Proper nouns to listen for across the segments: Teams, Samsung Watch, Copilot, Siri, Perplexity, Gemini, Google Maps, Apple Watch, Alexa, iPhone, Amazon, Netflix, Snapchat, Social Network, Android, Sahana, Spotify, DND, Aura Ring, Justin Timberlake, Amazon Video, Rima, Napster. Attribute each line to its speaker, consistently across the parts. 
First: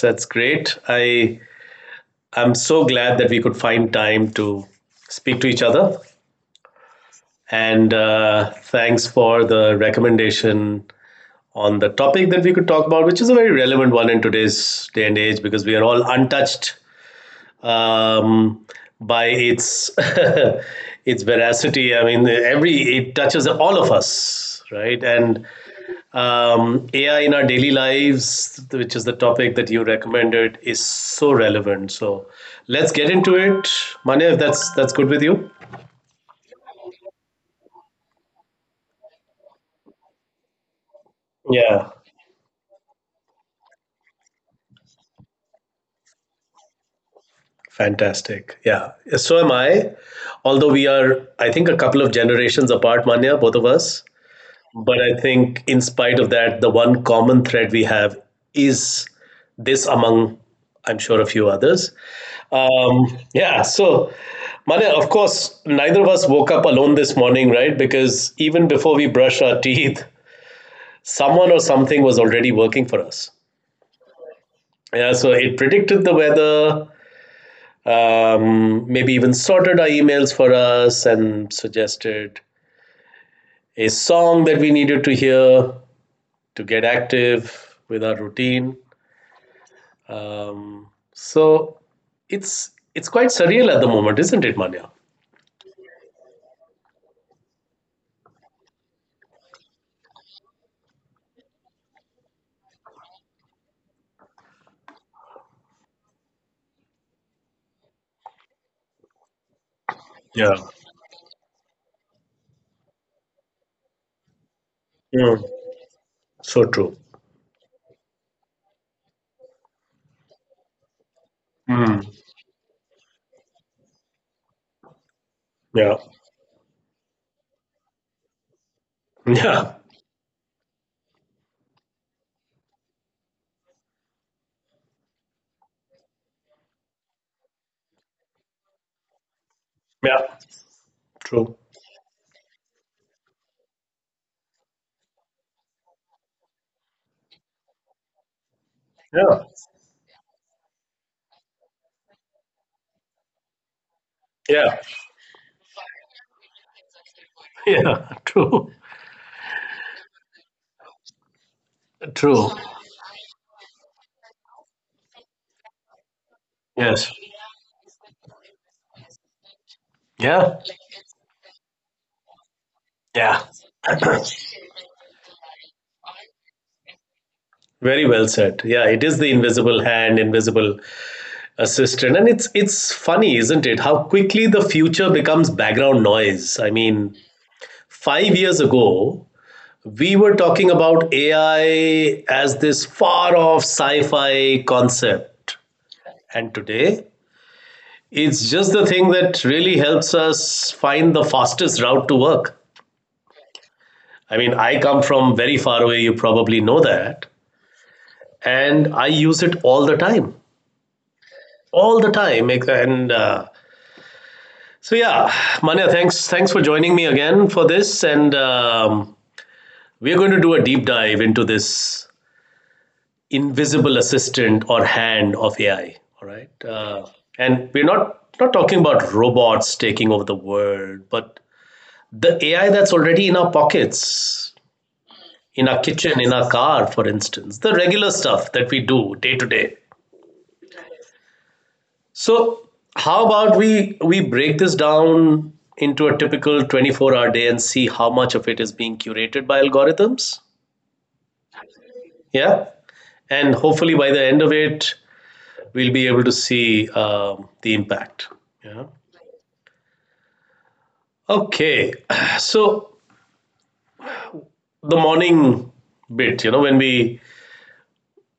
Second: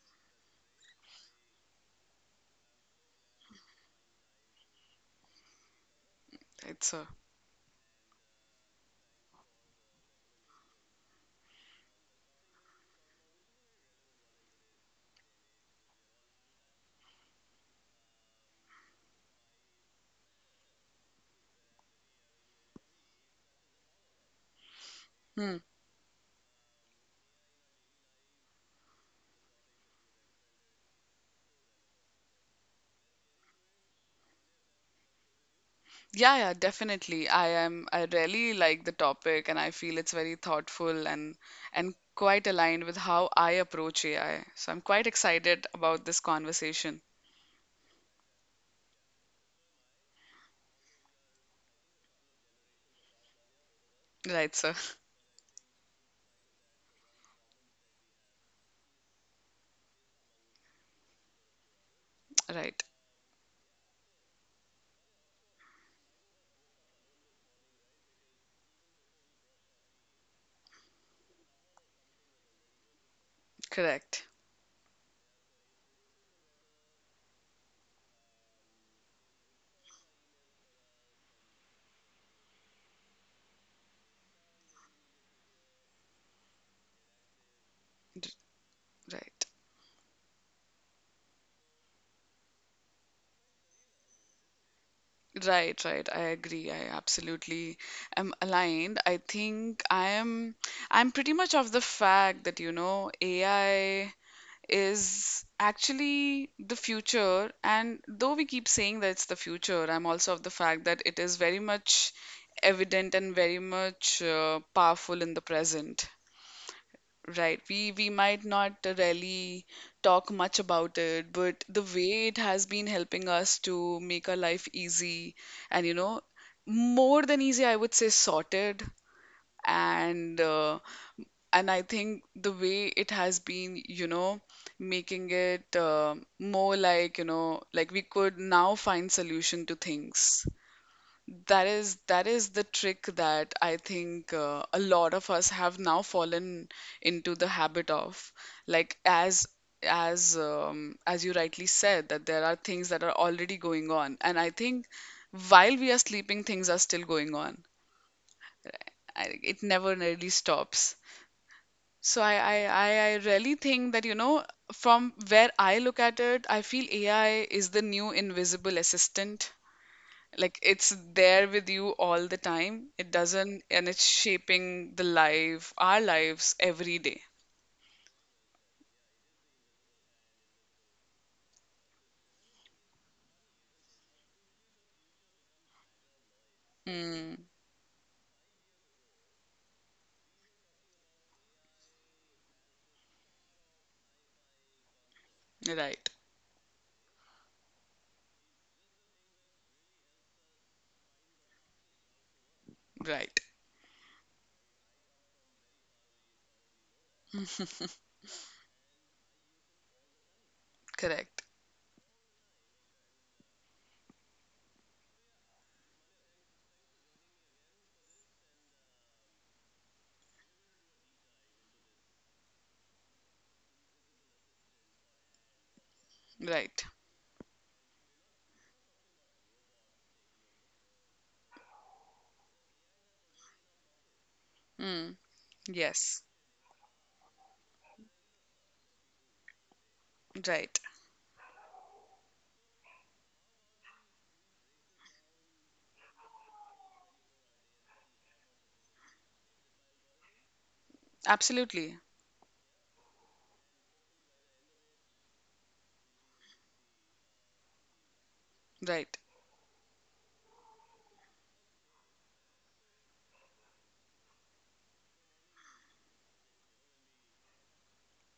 Speaker 1: That's great. I'm so glad that we could find time to speak to each other.
Speaker 2: Right, sir.
Speaker 1: And thanks for the recommendation on the topic that we could talk about, which is a very relevant one in today's day and age because we are all untouched um, by its its veracity. I mean, every it touches all of us, right? And
Speaker 2: Hmm.
Speaker 1: AI in our daily lives, which is the topic that you recommended, is so relevant. So let's get into it, Manya. If that's good with you,
Speaker 2: Yeah, yeah, definitely. I am. I really like the topic, and I feel it's very thoughtful and
Speaker 1: yeah,
Speaker 2: and quite aligned with how I approach AI. So I'm quite excited about this conversation.
Speaker 1: fantastic. Yeah, so am I. Although we are, I think, a couple of generations apart, Manya, both of us.
Speaker 2: Right, sir.
Speaker 1: But I think, in spite of that, the one common thread we have is this among, I'm sure, a few others.
Speaker 2: Right.
Speaker 1: Yeah, so, Mane, of course, neither of us woke up alone this morning, right? Because even before we brushed our teeth, someone or something was already working for us.
Speaker 2: Correct.
Speaker 1: Yeah, so it predicted the weather, maybe even sorted our emails for us and suggested a song that we needed to hear to get active with our
Speaker 2: D-
Speaker 1: routine.
Speaker 2: Right.
Speaker 1: Um, so it's quite surreal at the moment, isn't it, Manya?
Speaker 2: Right, right. I agree. I absolutely am aligned. I think I am I'm pretty much of the fact that, you know, AI is actually the future. And though we keep saying that it's the future, I'm also of the
Speaker 1: Yeah.
Speaker 2: fact that it is very much evident and very much powerful in the
Speaker 1: Mm.
Speaker 2: present.
Speaker 1: So true.
Speaker 2: Right, we might not really talk much about it, but the
Speaker 1: Mm.
Speaker 2: way it has been helping us to make our life easy, and, you
Speaker 1: Yeah.
Speaker 2: know, more than easy, I would say sorted,
Speaker 1: Yeah.
Speaker 2: and uh, and I think the way it has been, you know, making it more like, you know, like we could now find solution to
Speaker 1: Yeah.
Speaker 2: things.
Speaker 1: True.
Speaker 2: That is the trick that I think a lot of us have now fallen into the habit of. Like
Speaker 1: Yeah.
Speaker 2: as you rightly said, that there are things that are already going on, and I
Speaker 1: Yeah.
Speaker 2: think while we are sleeping, things are still going on.
Speaker 1: Yeah. True.
Speaker 2: It never really stops. So I,
Speaker 1: True.
Speaker 2: I, I I really think that, you know, from where I look at it, I feel
Speaker 1: Yes.
Speaker 2: AI is the new invisible assistant.
Speaker 1: Yeah.
Speaker 2: Like it's there with you all the time. It
Speaker 1: Yeah.
Speaker 2: doesn't, and it's shaping the life, our lives every day.
Speaker 1: Very well said. Yeah, it is the invisible hand, invisible assistant, and it's funny, isn't it? How quickly the future becomes background noise. I mean,
Speaker 2: Mm,
Speaker 1: 5 years ago, we were talking about AI as this far off sci fi concept.
Speaker 2: right,
Speaker 1: And today, it's just the thing that really helps us find the fastest route to work.
Speaker 2: right,
Speaker 1: I mean, I come from very far away, you probably know that. And I use it all the time.
Speaker 2: correct,
Speaker 1: All the time. And so, yeah, Manya, thanks for joining me again for this. And we're going to do a deep dive into this invisible assistant or hand of AI. All right,
Speaker 2: right.
Speaker 1: and we're not talking about robots taking over the world, but the AI that's already in our pockets,
Speaker 2: Mm,
Speaker 1: in our kitchen,
Speaker 2: yes,
Speaker 1: in our car, for instance, the regular stuff that we do day to day.
Speaker 2: right.
Speaker 1: So, how about we break this down into a typical 24-hour day and see how much of it is being curated by algorithms?
Speaker 2: Absolutely,
Speaker 1: Yeah. And hopefully by the end of it, we'll be able to see the impact. Yeah.
Speaker 2: right.
Speaker 1: Okay. So the morning bit, you know, when we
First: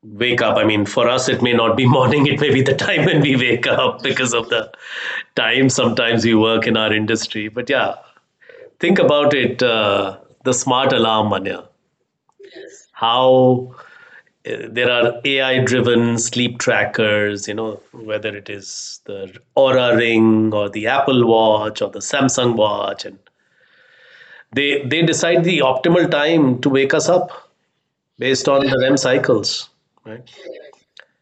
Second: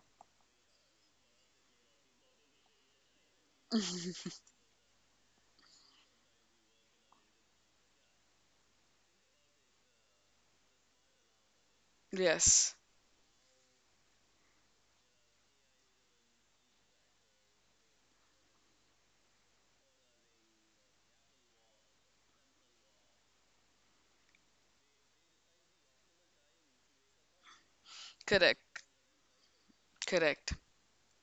Speaker 1: wake up, I mean, for us, it may not be morning, it may be the time when we wake up because of the time sometimes we work in our industry. But yeah, think about it the smart alarm, Manya.
Speaker 2: Yes,
Speaker 1: How there are AI driven sleep trackers, you know, whether it is the Aura Ring or the Apple Watch or the Samsung Watch, and they decide the optimal time to wake us up based
Speaker 2: correct,
Speaker 1: on the REM cycles. Right.
Speaker 2: correct.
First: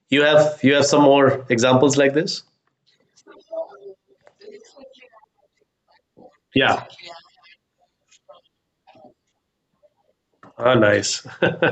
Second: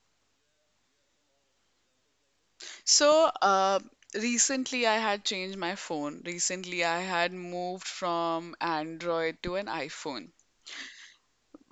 Speaker 1: You have some more examples like this?
Speaker 2: So, recently I had changed my phone. Recently
Speaker 1: Yeah.
Speaker 2: I had moved from Android to an iPhone.
Speaker 1: Ah, nice.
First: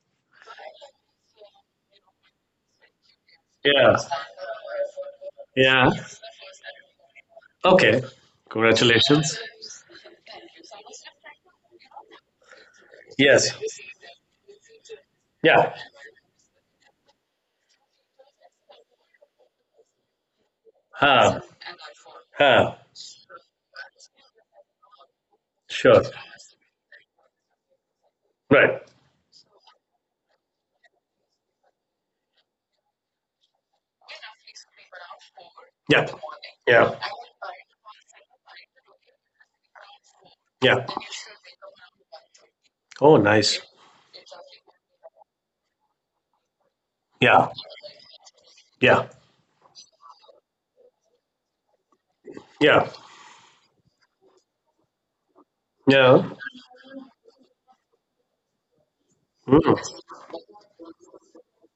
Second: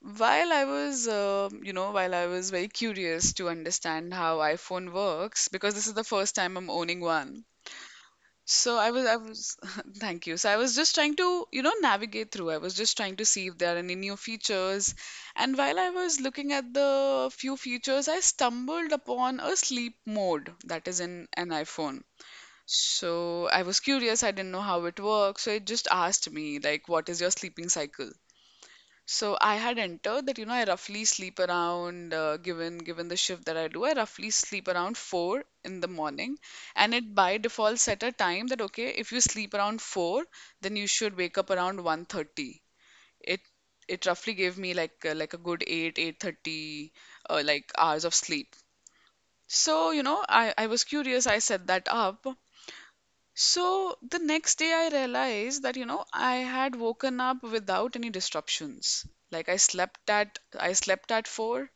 Speaker 2: While I was, you know, while I was very curious to
Speaker 1: Yeah.
Speaker 2: understand how iPhone works, because this
Speaker 1: Yeah.
Speaker 2: is the first time I'm owning one.
Speaker 1: Okay.
Speaker 2: So I was, I
Speaker 1: Congratulations.
Speaker 2: was, thank you. So I was just trying to, you know, navigate through. I was just trying to see
Speaker 1: Yes.
Speaker 2: if there are any new features. And
Speaker 1: Yeah.
Speaker 2: while I was looking at the few features, I stumbled upon a sleep mode that is in
Speaker 1: Huh.
Speaker 2: an iPhone.
Speaker 1: Huh.
Speaker 2: So I was curious, I didn't know how it works. So it just
Speaker 1: Sure.
Speaker 2: asked me, like, what is your sleeping cycle?
Speaker 1: Right.
Speaker 2: So I had entered that, you know, I roughly sleep around, given the shift that I do, I roughly sleep around 4 in the
Speaker 1: Yeah.
Speaker 2: morning, and
Speaker 1: Yeah.
Speaker 2: it by default set a time that okay, if you sleep around 4, then
Speaker 1: Yeah.
Speaker 2: you should wake up around 1:30.
Speaker 1: Oh,
Speaker 2: It
Speaker 1: nice.
Speaker 2: it roughly gave me like a good 8, 8:30,
Speaker 1: Yeah.
Speaker 2: like hours of sleep.
Speaker 1: Yeah.
Speaker 2: So, you know, I was curious. I set that up,
Speaker 1: Yeah.
Speaker 2: so the next day, I realized that, you know,
Speaker 1: Yeah.
Speaker 2: I had woken up without any disruptions. Like I
Speaker 1: Mm.
Speaker 2: slept at I slept at 4.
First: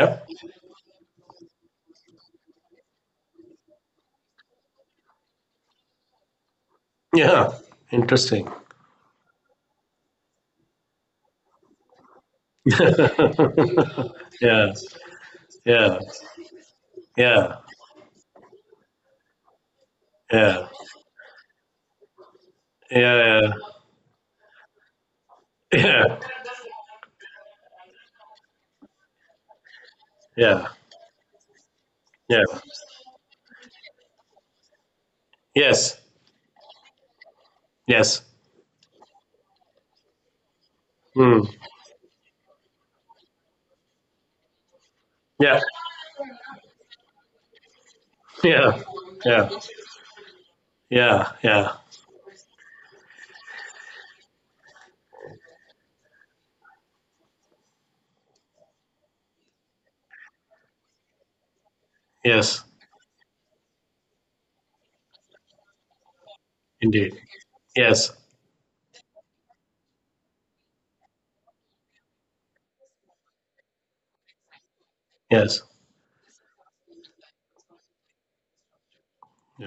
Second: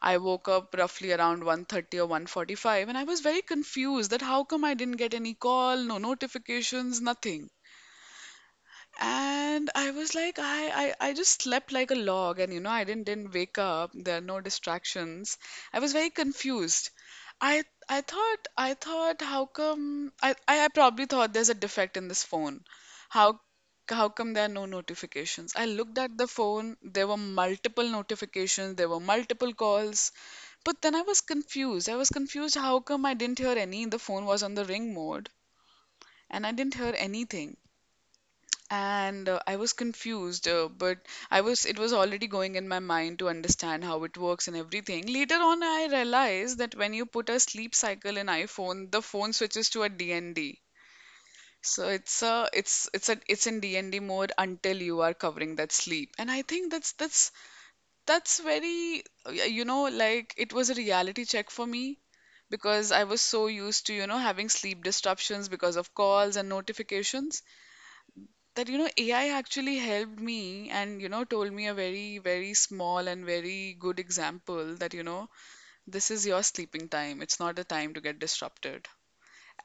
Speaker 2: I woke up roughly around 1:30 or 1:45, and I was very confused that how come I didn't get any call, no notifications, nothing.
Speaker 1: Yeah. Interesting.
Speaker 2: And I was like, I just slept like a log, and, you know, I didn't wake up. There are no
Speaker 1: Yeah.
Speaker 2: distractions. I was
Speaker 1: Yeah,
Speaker 2: very confused.
Speaker 1: yeah,
Speaker 2: I thought how come I, I
Speaker 1: yeah,
Speaker 2: I probably thought there's a defect in this phone.
Speaker 1: yeah,
Speaker 2: How
Speaker 1: yeah,
Speaker 2: how come there are no notifications? I looked
Speaker 1: yeah,
Speaker 2: at the phone, there were multiple notifications, there were multiple calls,
Speaker 1: yeah,
Speaker 2: but then I was confused. I was
Speaker 1: yeah.
Speaker 2: confused how come I didn't hear any. The phone was on the ring mode
Speaker 1: Yes,
Speaker 2: and I didn't hear anything.
Speaker 1: yes.
Speaker 2: And I was confused, but I
Speaker 1: Mm.
Speaker 2: was it was already going in my mind to understand how it works and everything. Later
Speaker 1: Yeah,
Speaker 2: on, I realized that when you put a sleep cycle in
Speaker 1: yeah,
Speaker 2: iPhone, the phone
Speaker 1: yeah,
Speaker 2: switches to a DND.
Speaker 1: yeah, yeah,
Speaker 2: So it's in DND mode until you are covering that sleep. And I think that's very, you know, like it was a reality check for me,
Speaker 1: yes,
Speaker 2: because I was so used to, you know, having sleep disruptions because of calls and
Speaker 1: indeed,
Speaker 2: notifications,
Speaker 1: yes,
Speaker 2: that, you know, AI actually helped me, and, you know, told me a very, very small and very good example, that, you know,
Speaker 1: yes,
Speaker 2: this is your sleeping time, it's not a time to get disrupted,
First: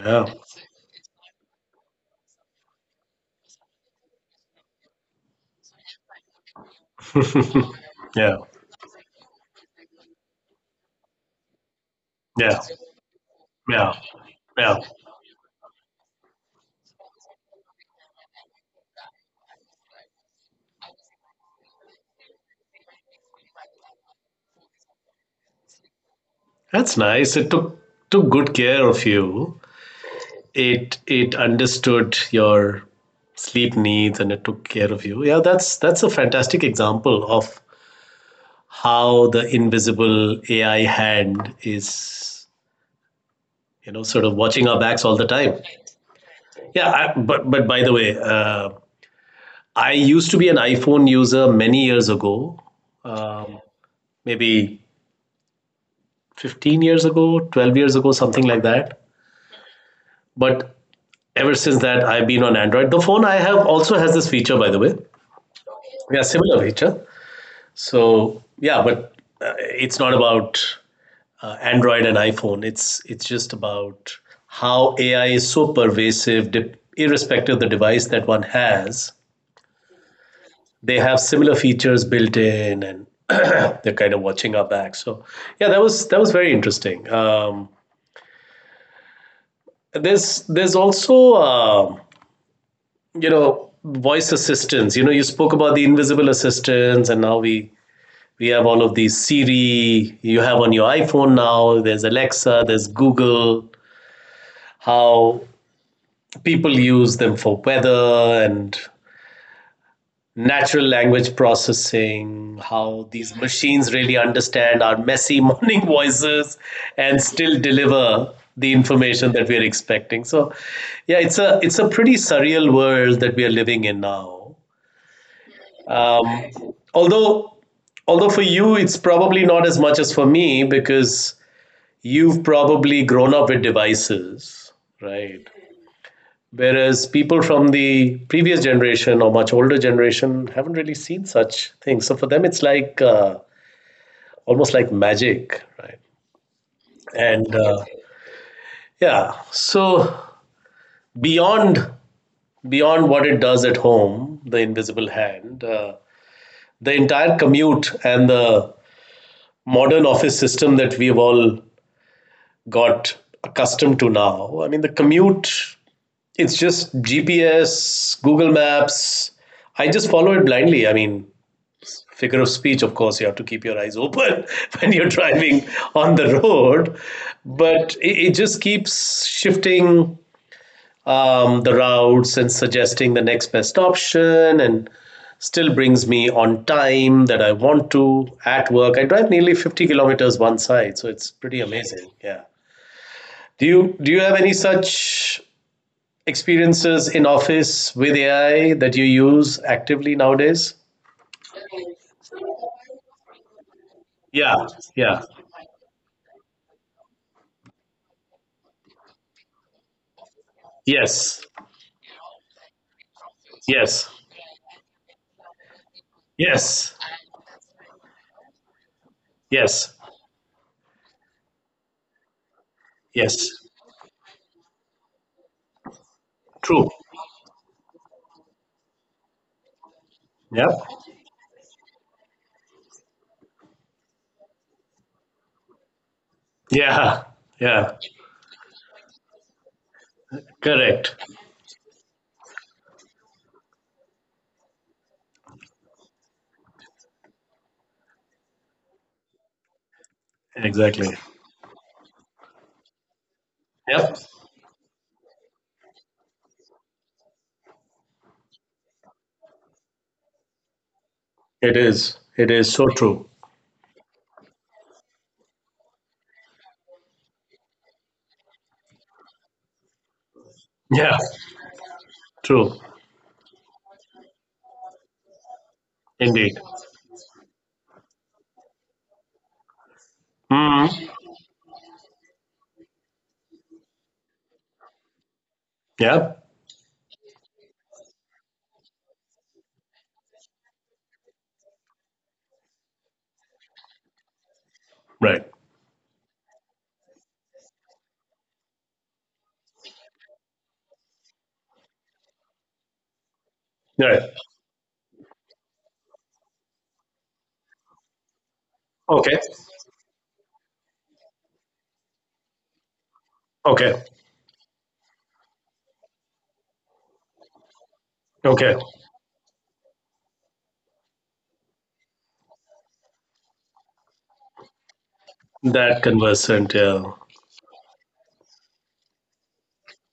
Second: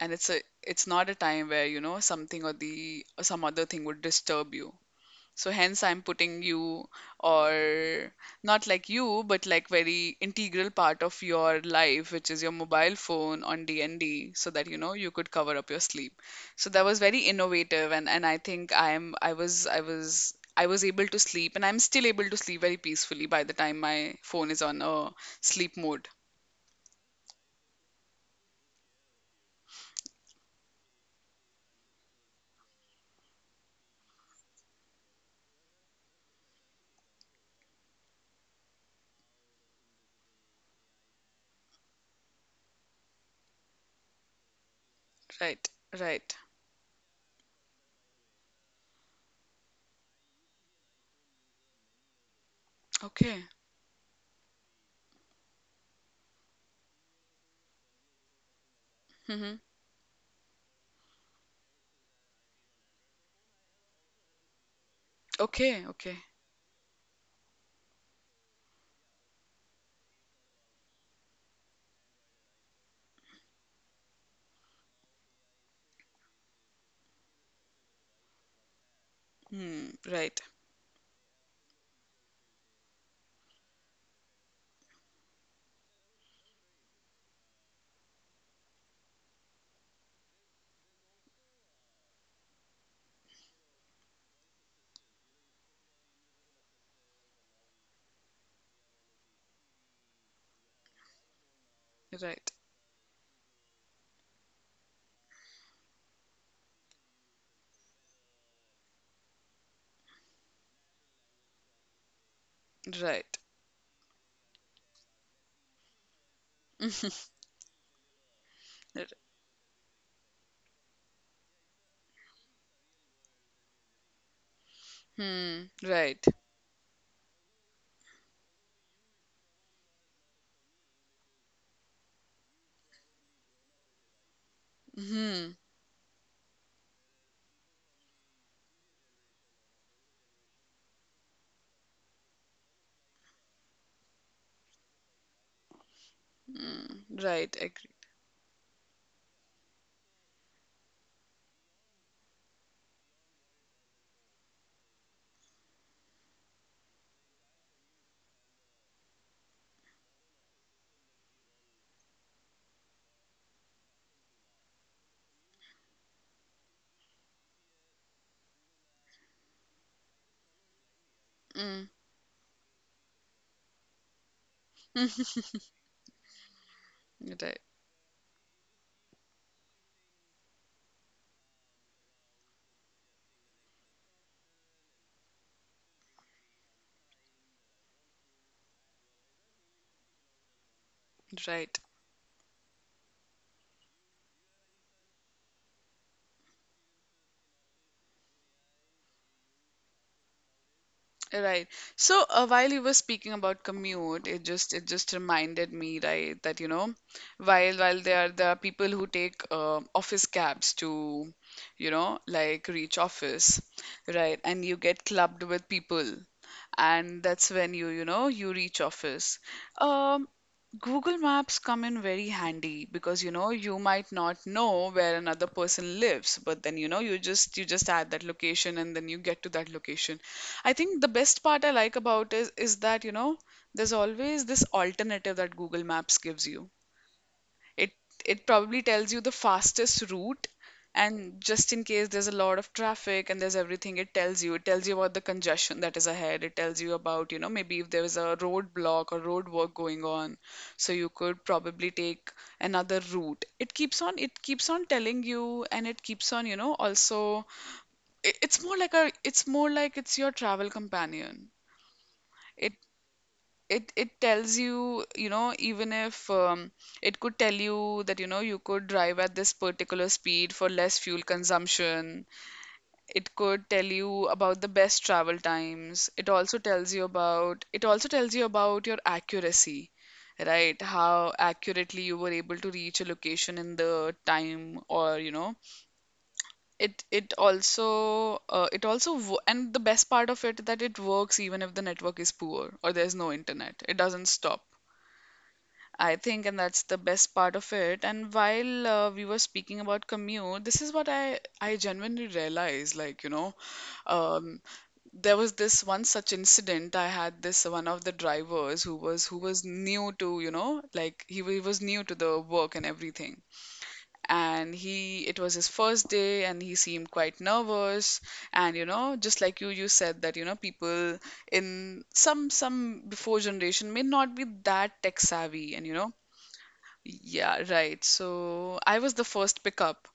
Speaker 2: and it's not a time where, you know, something or the or some other thing would disturb you, so hence I'm putting you, or
Speaker 1: yeah,
Speaker 2: not like you, but like very integral part of your life, which is your
Speaker 1: yeah,
Speaker 2: mobile phone, on
Speaker 1: yeah,
Speaker 2: DND, so that, you
Speaker 1: yeah.
Speaker 2: know, you could cover up your sleep. So that was very innovative, and I think I'm I was I was I was able to sleep, and I'm still able to sleep very peacefully by the time my phone is on a sleep mode.
Speaker 1: That's nice. It took good care of you. It understood your sleep needs and it took care of you. Yeah, that's a fantastic example of how the invisible AI hand is, you know, sort of watching our backs all the time.
Speaker 2: Right, right.
Speaker 1: Yeah, I, but by the way, I used to be an iPhone user many years ago,
Speaker 2: Okay.
Speaker 1: maybe 15 years ago, 12 years ago, something like that.
Speaker 2: Mm-hmm.
Speaker 1: But ever since that, I've been on Android. The phone I have also has this feature, by the way.
Speaker 2: Okay, okay.
Speaker 1: Yeah, similar feature. So yeah, but uh, it's not about Android and iPhone. It's just about how AI is so pervasive, irrespective of the device that one has.
Speaker 2: Hmm. Right,
Speaker 1: They have similar features built in, and they're kind of watching our back. So yeah, that was very interesting. There's also you know voice assistants. You know, you spoke about the invisible assistants, and now we have all of these Siri. You have on your iPhone now. There's
Speaker 2: right,
Speaker 1: Alexa. There's Google. How people use them for weather and natural language processing, how these
Speaker 2: right.
Speaker 1: machines really understand our messy morning voices and still deliver the information that we're expecting. So yeah, it's a pretty surreal world that we are living in now.
Speaker 2: Hmm. Right.
Speaker 1: Um, although although for you it's probably not as much as for me because you've probably grown up with devices, right?
Speaker 2: Mm-hmm.
Speaker 1: Whereas people from the previous generation or much older generation haven't really seen such things. So for them, it's like almost like magic, right?
Speaker 2: Mm. Right.
Speaker 1: And
Speaker 2: Agree.
Speaker 1: yeah, so beyond beyond what it does at home, the invisible hand, the entire commute and the modern office system that we've all got accustomed to now. I mean, the commute, it's just GPS, Google Maps. I just follow it blindly. I mean,
Speaker 2: Mm.
Speaker 1: figure of speech, of course, you have to keep your eyes open when you're driving on the road.
Speaker 2: Right.
Speaker 1: But it just keeps shifting the routes and suggesting the next best option and still brings me on time that I want to at work. I drive nearly 50 kilometers one side, so it's pretty
Speaker 2: Right.
Speaker 1: amazing. Yeah. Do you have any such experiences in office with AI that you use actively nowadays?
Speaker 2: Right. So while you were speaking about commute, it
Speaker 1: Yeah,
Speaker 2: just it just
Speaker 1: yeah.
Speaker 2: reminded me, right, that, you know, while there are people who take office cabs to,
Speaker 1: Yes.
Speaker 2: you know, like reach office,
Speaker 1: Yes.
Speaker 2: right, and you get clubbed with people,
Speaker 1: Yes,
Speaker 2: and that's when you know you reach office.
Speaker 1: yes,
Speaker 2: Um, Google Maps come in very handy, because, you know,
Speaker 1: yes.
Speaker 2: you might not know where another person lives, but then, you
Speaker 1: True.
Speaker 2: know, you just add that location and then you get to that location. I think
Speaker 1: Yep.
Speaker 2: the best part I like about is that, you know, there's always this alternative that Google Maps gives you.
Speaker 1: Yeah,
Speaker 2: It
Speaker 1: yeah.
Speaker 2: it probably tells you the fastest route,
Speaker 1: Correct.
Speaker 2: and just in case there's a lot of traffic and there's everything, it tells you. It tells you about the congestion that is ahead. It tells you about, you know, maybe if there is a roadblock or road work going on, so you
Speaker 1: Exactly.
Speaker 2: could probably take another route. It keeps on
Speaker 1: Yep.
Speaker 2: it keeps on telling you, and it keeps on, you know, also it's more like it's your travel companion.
Speaker 1: It is. It is
Speaker 2: it
Speaker 1: so true.
Speaker 2: it it tells you, you know, even if, it could tell you that, you know, you could drive at this particular speed for less
Speaker 1: Yeah,
Speaker 2: fuel consumption.
Speaker 1: true.
Speaker 2: It could tell you about the best travel times. It
Speaker 1: Indeed.
Speaker 2: also tells you about it also tells you about your accuracy, right?
Speaker 1: Hmm.
Speaker 2: How accurately you were able to reach a location in the time, or, you know,
Speaker 1: Yep.
Speaker 2: and the best part of it, that it works even if the network is poor or there's no internet. It doesn't stop.
Speaker 1: Right.
Speaker 2: I think, and that's the best part of it. And while we were speaking about commute, this is what I genuinely realized. Like, you know,
Speaker 1: Right.
Speaker 2: um, there was this one such incident I had, this one of the drivers who was
Speaker 1: Okay.
Speaker 2: new to, you know, like he was new to the work and everything,
Speaker 1: Okay.
Speaker 2: and he it was his first day, and he seemed quite nervous, and,
Speaker 1: Okay.
Speaker 2: you know, just like you said that, you know, people in some before generation may not be that tech savvy, and, you
Speaker 1: That
Speaker 2: know,
Speaker 1: conversant. Yeah.
Speaker 2: yeah, right. So I was the first pickup,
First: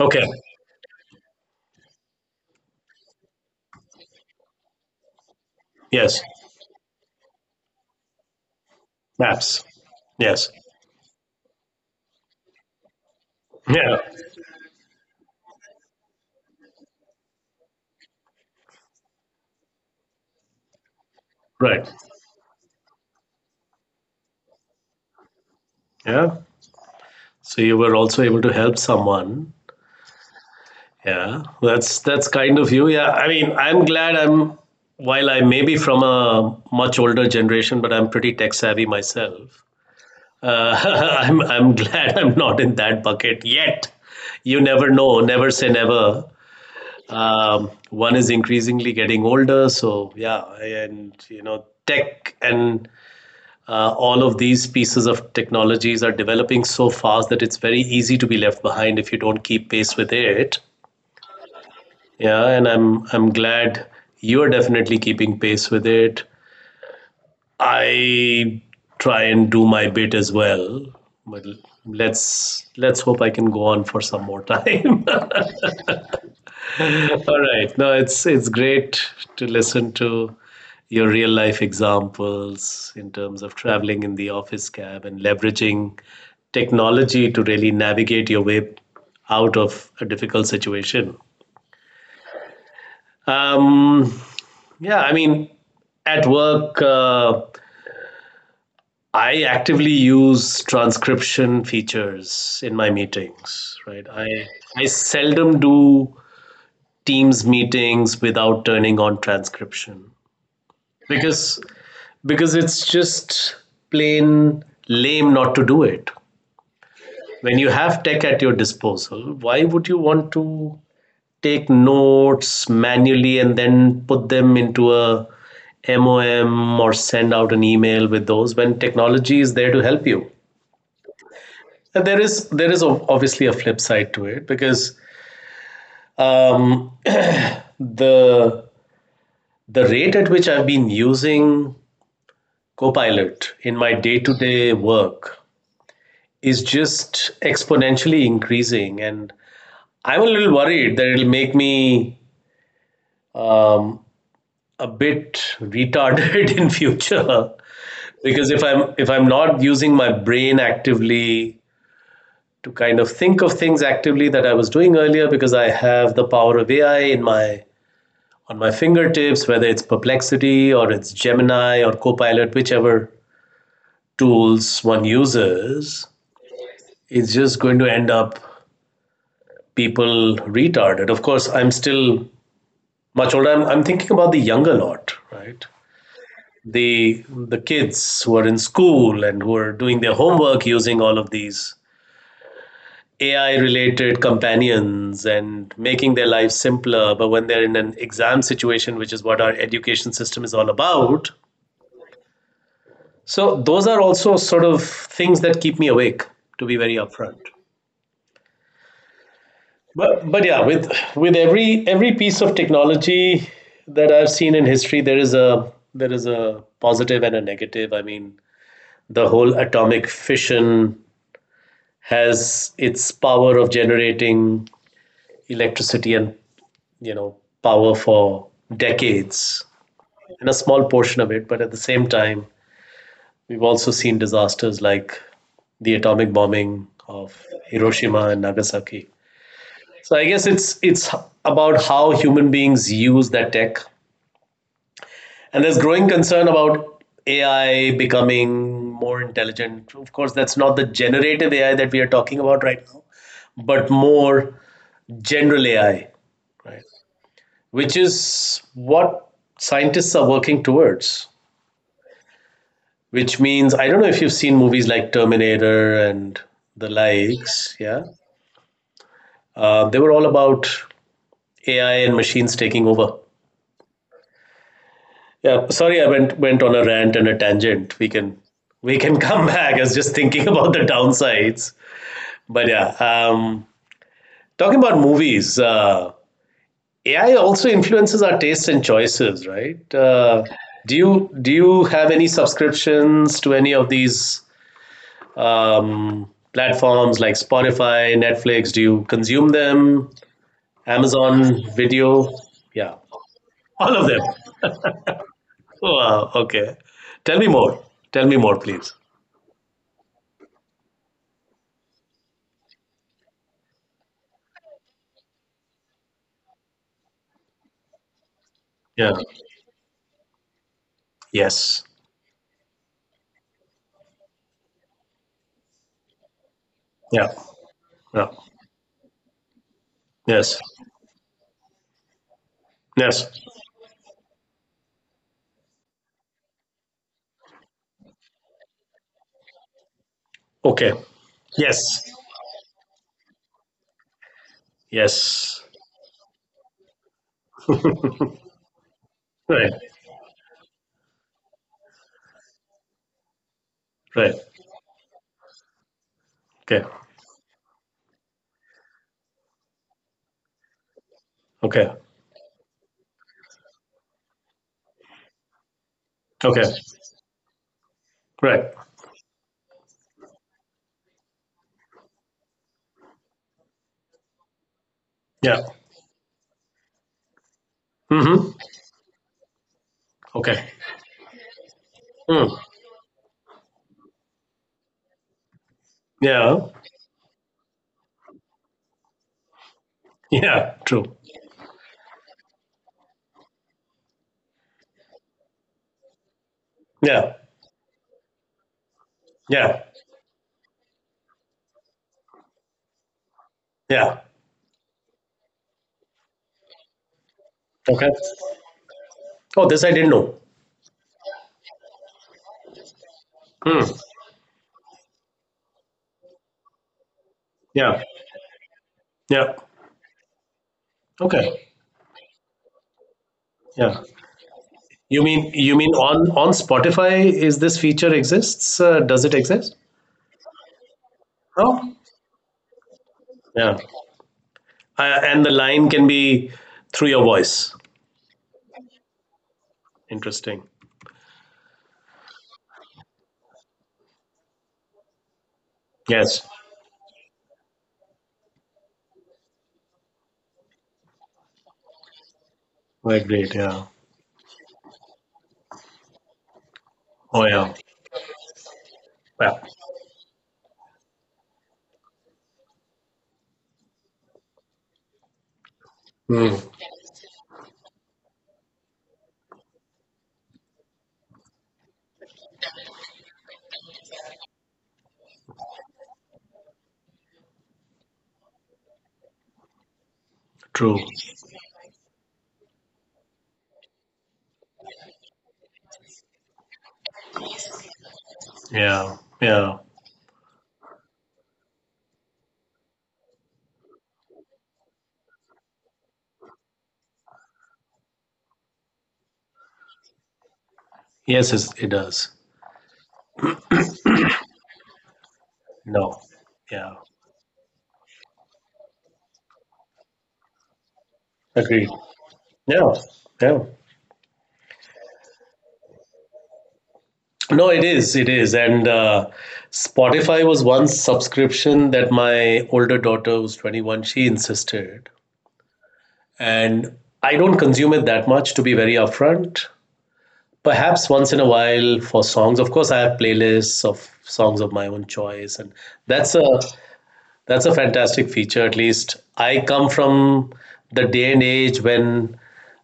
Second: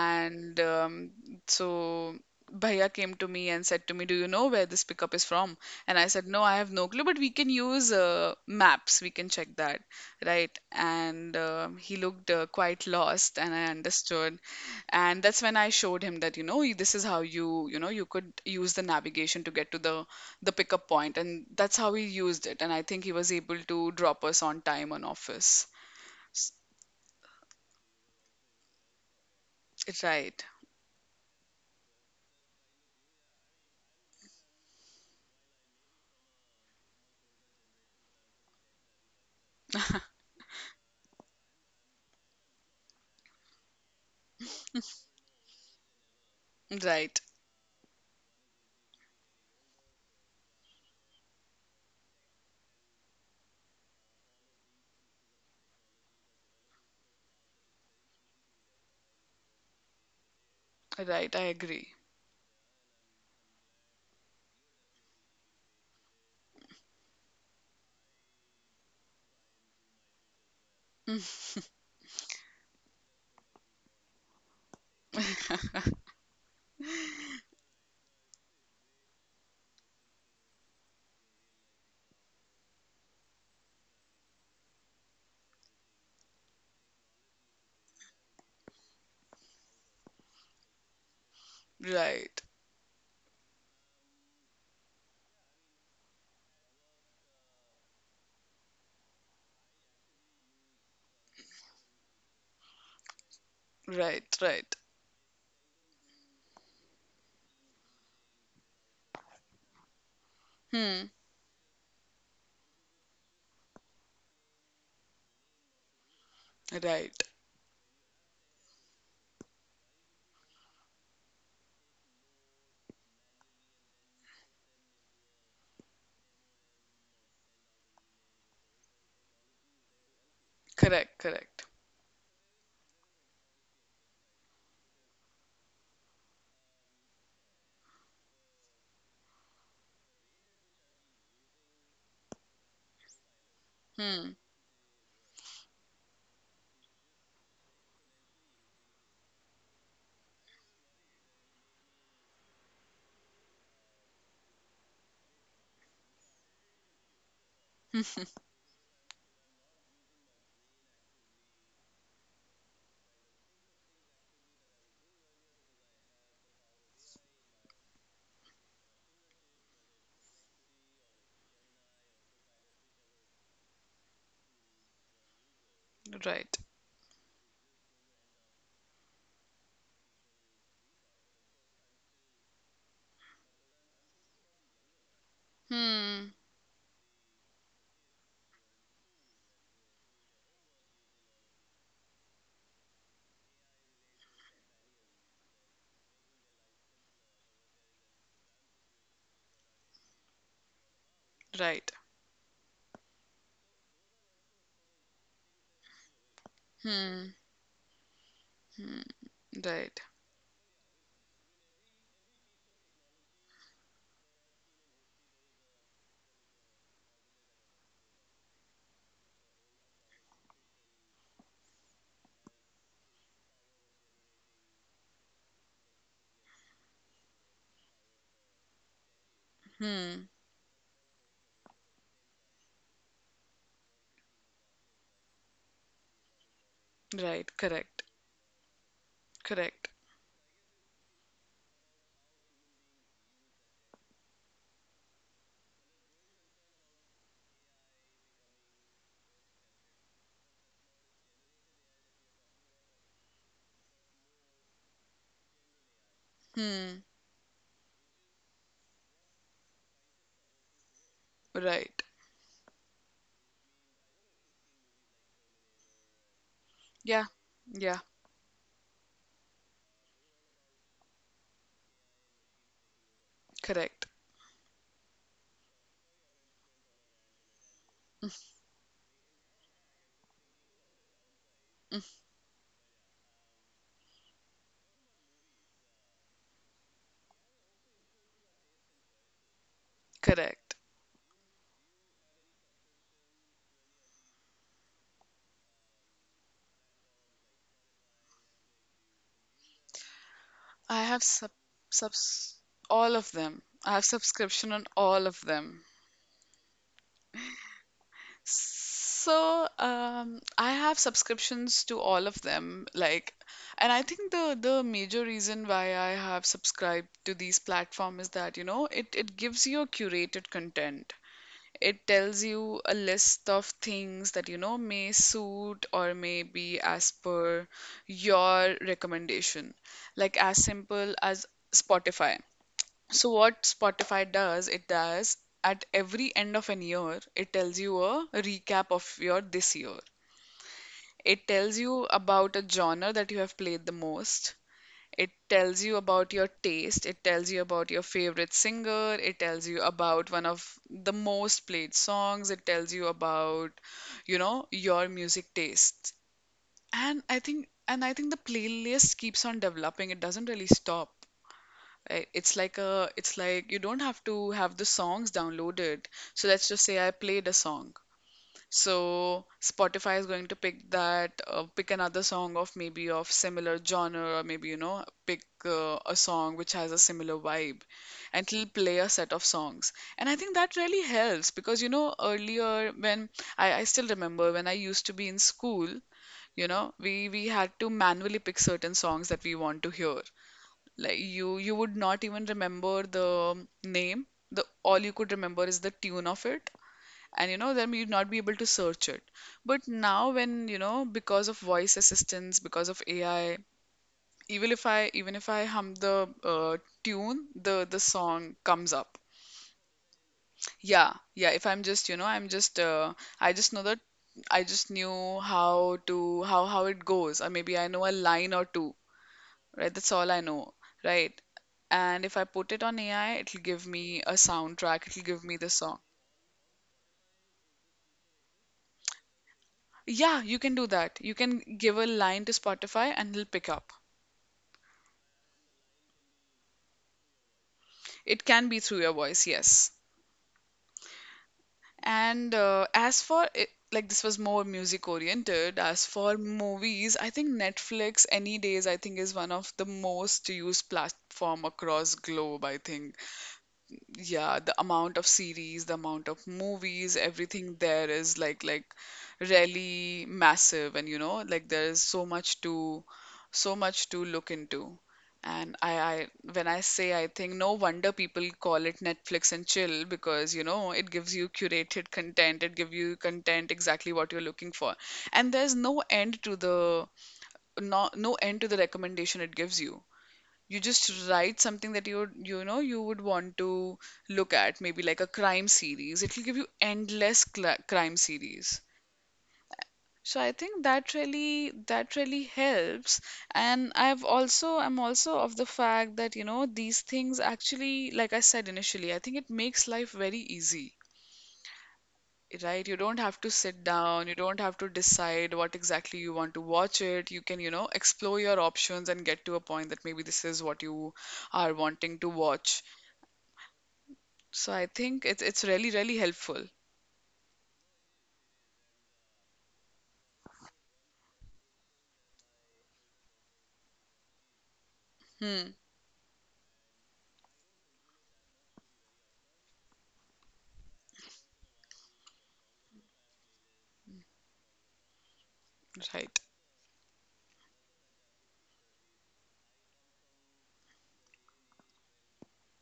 Speaker 1: Okay.
Speaker 2: so Bhaiya came to me and said to me, "Do you know where this pickup is from?" And I
Speaker 1: Yes.
Speaker 2: said, "No, I have no clue, but we can use maps. We can check
Speaker 1: Maps.
Speaker 2: that,
Speaker 1: Yes.
Speaker 2: right?" And he looked, quite lost, and I
Speaker 1: Yeah.
Speaker 2: understood. And that's when I showed him that, you know, this is how you, you know, you could use the navigation to get to the pickup point, and that's
Speaker 1: Right.
Speaker 2: how he used it. And I think he was able to drop us on time on office.
Speaker 1: Yeah. So you were also able to help someone.
Speaker 2: Right,
Speaker 1: Yeah, that's kind of you. Yeah, I mean, I'm glad I'm while I may be from a much older generation, but I'm pretty tech savvy myself. Uh, I'm glad I'm not in that bucket yet. You never know, never say never.
Speaker 2: right,
Speaker 1: One is increasingly getting older, so yeah, and you know, tech and all of these pieces of technologies are developing so fast that it's very easy to be left behind if you don't keep pace with it.
Speaker 2: right. I agree.
Speaker 1: Yeah, and I'm glad you're definitely keeping pace with it. I try and do my bit as well, but let's hope I can go on for some more time. All right. No, it's great to listen to your real life examples in terms of traveling in the office cab and leveraging technology to really navigate your way out of a difficult situation.
Speaker 2: Right,
Speaker 1: Um, Yeah, I mean, at work, I actively use transcription features in my meetings, right?
Speaker 2: right, right.
Speaker 1: I seldom do Teams meetings without turning on transcription
Speaker 2: Hmm.
Speaker 1: because because it's just plain lame not to do it.
Speaker 2: Right.
Speaker 1: When you have tech at your disposal, why would you want to take notes manually and then put them into a MOM or send out an email with those when technology is there to help you?
Speaker 2: Correct, correct.
Speaker 1: And there is obviously a flip side to it because um, the the rate at which I've been using Copilot in my day to
Speaker 2: Hmm.
Speaker 1: day work is just exponentially increasing, and I'm a little worried that it'll make me um, a bit retarded in future because if I'm not using my brain actively to kind of think of things actively that I was doing earlier because I have the power of AI in my on my fingertips, whether it's Perplexity or it's Gemini or Copilot, whichever tools one uses,
Speaker 2: Right.
Speaker 1: it's just going to end up people retarded. Of course, I'm still much older. I'm thinking about the younger lot, right?
Speaker 2: Hmm.
Speaker 1: The kids who are in school and who are doing their homework using all of these AI related companions and making their life simpler. But when they're in an exam situation, which is what our education system is all about,
Speaker 2: Right.
Speaker 1: so those are also sort of things that keep me awake. To be very
Speaker 2: Hmm.
Speaker 1: upfront.
Speaker 2: Hmm. Right.
Speaker 1: But yeah, with every piece of technology that I've seen in history, there is a positive and a negative. I mean, the whole atomic fission has its power of generating electricity and you know power for decades
Speaker 2: Hmm.
Speaker 1: and a small portion of it, but at the same time we've also seen disasters like the atomic bombing of
Speaker 2: Right. Correct.
Speaker 1: Hiroshima and Nagasaki.
Speaker 2: Correct.
Speaker 1: So I guess it's about how human beings use that tech, and there's growing concern about AI becoming more intelligent. Of course, that's not the generative AI that we are talking about right now, but more general AI, right?
Speaker 2: Hmm.
Speaker 1: Which is what scientists are working towards.
Speaker 2: Right.
Speaker 1: Which means, I don't know if you've seen movies like Terminator and the
Speaker 2: Yeah.
Speaker 1: likes.
Speaker 2: Yeah.
Speaker 1: Yeah. They were all about AI and machines taking over.
Speaker 2: Correct.
Speaker 1: Yeah. Sorry, I went on a rant and a tangent. We can come back. I was just thinking about the downsides. But yeah, talking about movies, AI also influences our tastes and choices, right?
Speaker 2: Correct.
Speaker 1: Do you have any subscriptions to any of these um, platforms like Spotify, Netflix? Do you consume them?
Speaker 2: I have sub
Speaker 1: Amazon Video?
Speaker 2: subs
Speaker 1: Yeah,
Speaker 2: all of them. I
Speaker 1: all
Speaker 2: have
Speaker 1: of them.
Speaker 2: subscription on all of them.
Speaker 1: Oh, wow. Okay. Tell me more. Tell me more, please.
Speaker 2: So, I have subscriptions to all of them, and I think the major reason why I have subscribed to these platform is that, you know, it
Speaker 1: Yeah.
Speaker 2: it gives you a curated content.
Speaker 1: Yes.
Speaker 2: It tells you a list of things that, you know, may suit or may be as
Speaker 1: Yeah.
Speaker 2: per
Speaker 1: Yeah.
Speaker 2: your recommendation. Like
Speaker 1: Yes.
Speaker 2: as simple as Spotify. So
Speaker 1: Yes.
Speaker 2: what Spotify does, it does at every end of an year, it tells you a recap of your this year.
Speaker 1: Okay.
Speaker 2: It tells
Speaker 1: Yes.
Speaker 2: you about a genre that you have played the most. It
Speaker 1: Yes.
Speaker 2: tells you about your taste. It tells you about your favorite singer. It tells
Speaker 1: Right.
Speaker 2: you about one of the most played songs. It tells you about,
Speaker 1: Right.
Speaker 2: your music taste.
Speaker 1: Okay.
Speaker 2: And I think the playlist keeps on developing. It doesn't really stop.
Speaker 1: Okay.
Speaker 2: It's like it's like you don't have to have the songs downloaded. So let's
Speaker 1: Okay.
Speaker 2: just say I played a song.
Speaker 1: Right.
Speaker 2: So Spotify is going to pick that, pick another song of maybe of similar genre, or maybe, you know, pick
Speaker 1: Yeah.
Speaker 2: a song which has a similar vibe, and
Speaker 1: Mm-hmm.
Speaker 2: it'll play a set of songs. And I think
Speaker 1: Okay.
Speaker 2: that really helps because, you know,
Speaker 1: Mm.
Speaker 2: earlier when I still remember when I used to be in school,
Speaker 1: Yeah.
Speaker 2: you know, we had to manually pick certain songs that we want to hear.
Speaker 1: Yeah. True.
Speaker 2: Like you would not even remember the name. The all you could remember is the tune of it.
Speaker 1: Yeah.
Speaker 2: And you know, then you'd not be able to search it.
Speaker 1: Yeah.
Speaker 2: But now when, you know, because of voice assistants, because of AI,
Speaker 1: Yeah.
Speaker 2: even if I hum the tune, the
Speaker 1: Okay.
Speaker 2: song comes up.
Speaker 1: Oh, this I didn't know.
Speaker 2: Yeah, yeah, if I'm just, I'm just I just know
Speaker 1: Mm.
Speaker 2: that I just knew how to how it goes, or maybe I
Speaker 1: Yeah.
Speaker 2: know a line or two,
Speaker 1: Yeah.
Speaker 2: right? That's all I know, right?
Speaker 1: Okay.
Speaker 2: And if I put it on AI, it'll give
Speaker 1: Yeah.
Speaker 2: me a soundtrack, it'll
Speaker 1: You
Speaker 2: give
Speaker 1: mean
Speaker 2: me the
Speaker 1: you mean
Speaker 2: song.
Speaker 1: on Spotify, is this feature exists? Does it exist?
Speaker 2: Yeah, you can do that. You can
Speaker 1: Oh.
Speaker 2: give a line to Spotify and it'll pick
Speaker 1: Yeah.
Speaker 2: up.
Speaker 1: And the line can be through your voice.
Speaker 2: It can be through your voice, yes.
Speaker 1: Interesting.
Speaker 2: And as for it, like this was more music oriented. As for
Speaker 1: Yes.
Speaker 2: movies, I think Netflix any days I think is one of the most used platform across globe, I think.
Speaker 1: I Great. Yeah.
Speaker 2: Yeah, the amount of series, the amount of movies,
Speaker 1: Oh yeah.
Speaker 2: everything there is like
Speaker 1: Yeah.
Speaker 2: really massive, and you know, like there is so much to look into. And I
Speaker 1: Mm.
Speaker 2: when I say, I think no wonder people call it Netflix and chill, because you know it gives you curated content, it gives you content exactly what you're looking for, and there's no end to the no end to the recommendation it gives you. You
Speaker 1: True.
Speaker 2: just write something that you know you would want to look at, maybe like a crime series, it will give you endless crime series.
Speaker 1: Yeah. Yeah.
Speaker 2: So I think that really helps. And I've also, I'm also of the fact that, you know, these things actually, like I said initially, I think it makes life very easy,
Speaker 1: Yes, it's- it does.
Speaker 2: right? You don't have to sit down, you don't have to decide what exactly
Speaker 1: No.
Speaker 2: you want to
Speaker 1: Yeah.
Speaker 2: watch it. You can, you know, explore your options and get to a point that maybe this is what you are
Speaker 1: Agreed.
Speaker 2: wanting to watch.
Speaker 1: Yeah. Yeah.
Speaker 2: So I think it's really helpful.
Speaker 1: No, it is. It is. And Spotify was one subscription that my older daughter, who's 21, she insisted.
Speaker 2: Hmm.
Speaker 1: And I don't consume it that much, to be very upfront. Perhaps once in a while for songs. Of course, I have playlists of songs of my own choice, and that's
Speaker 2: Right.
Speaker 1: a that's a fantastic feature. At least I come from the day and age when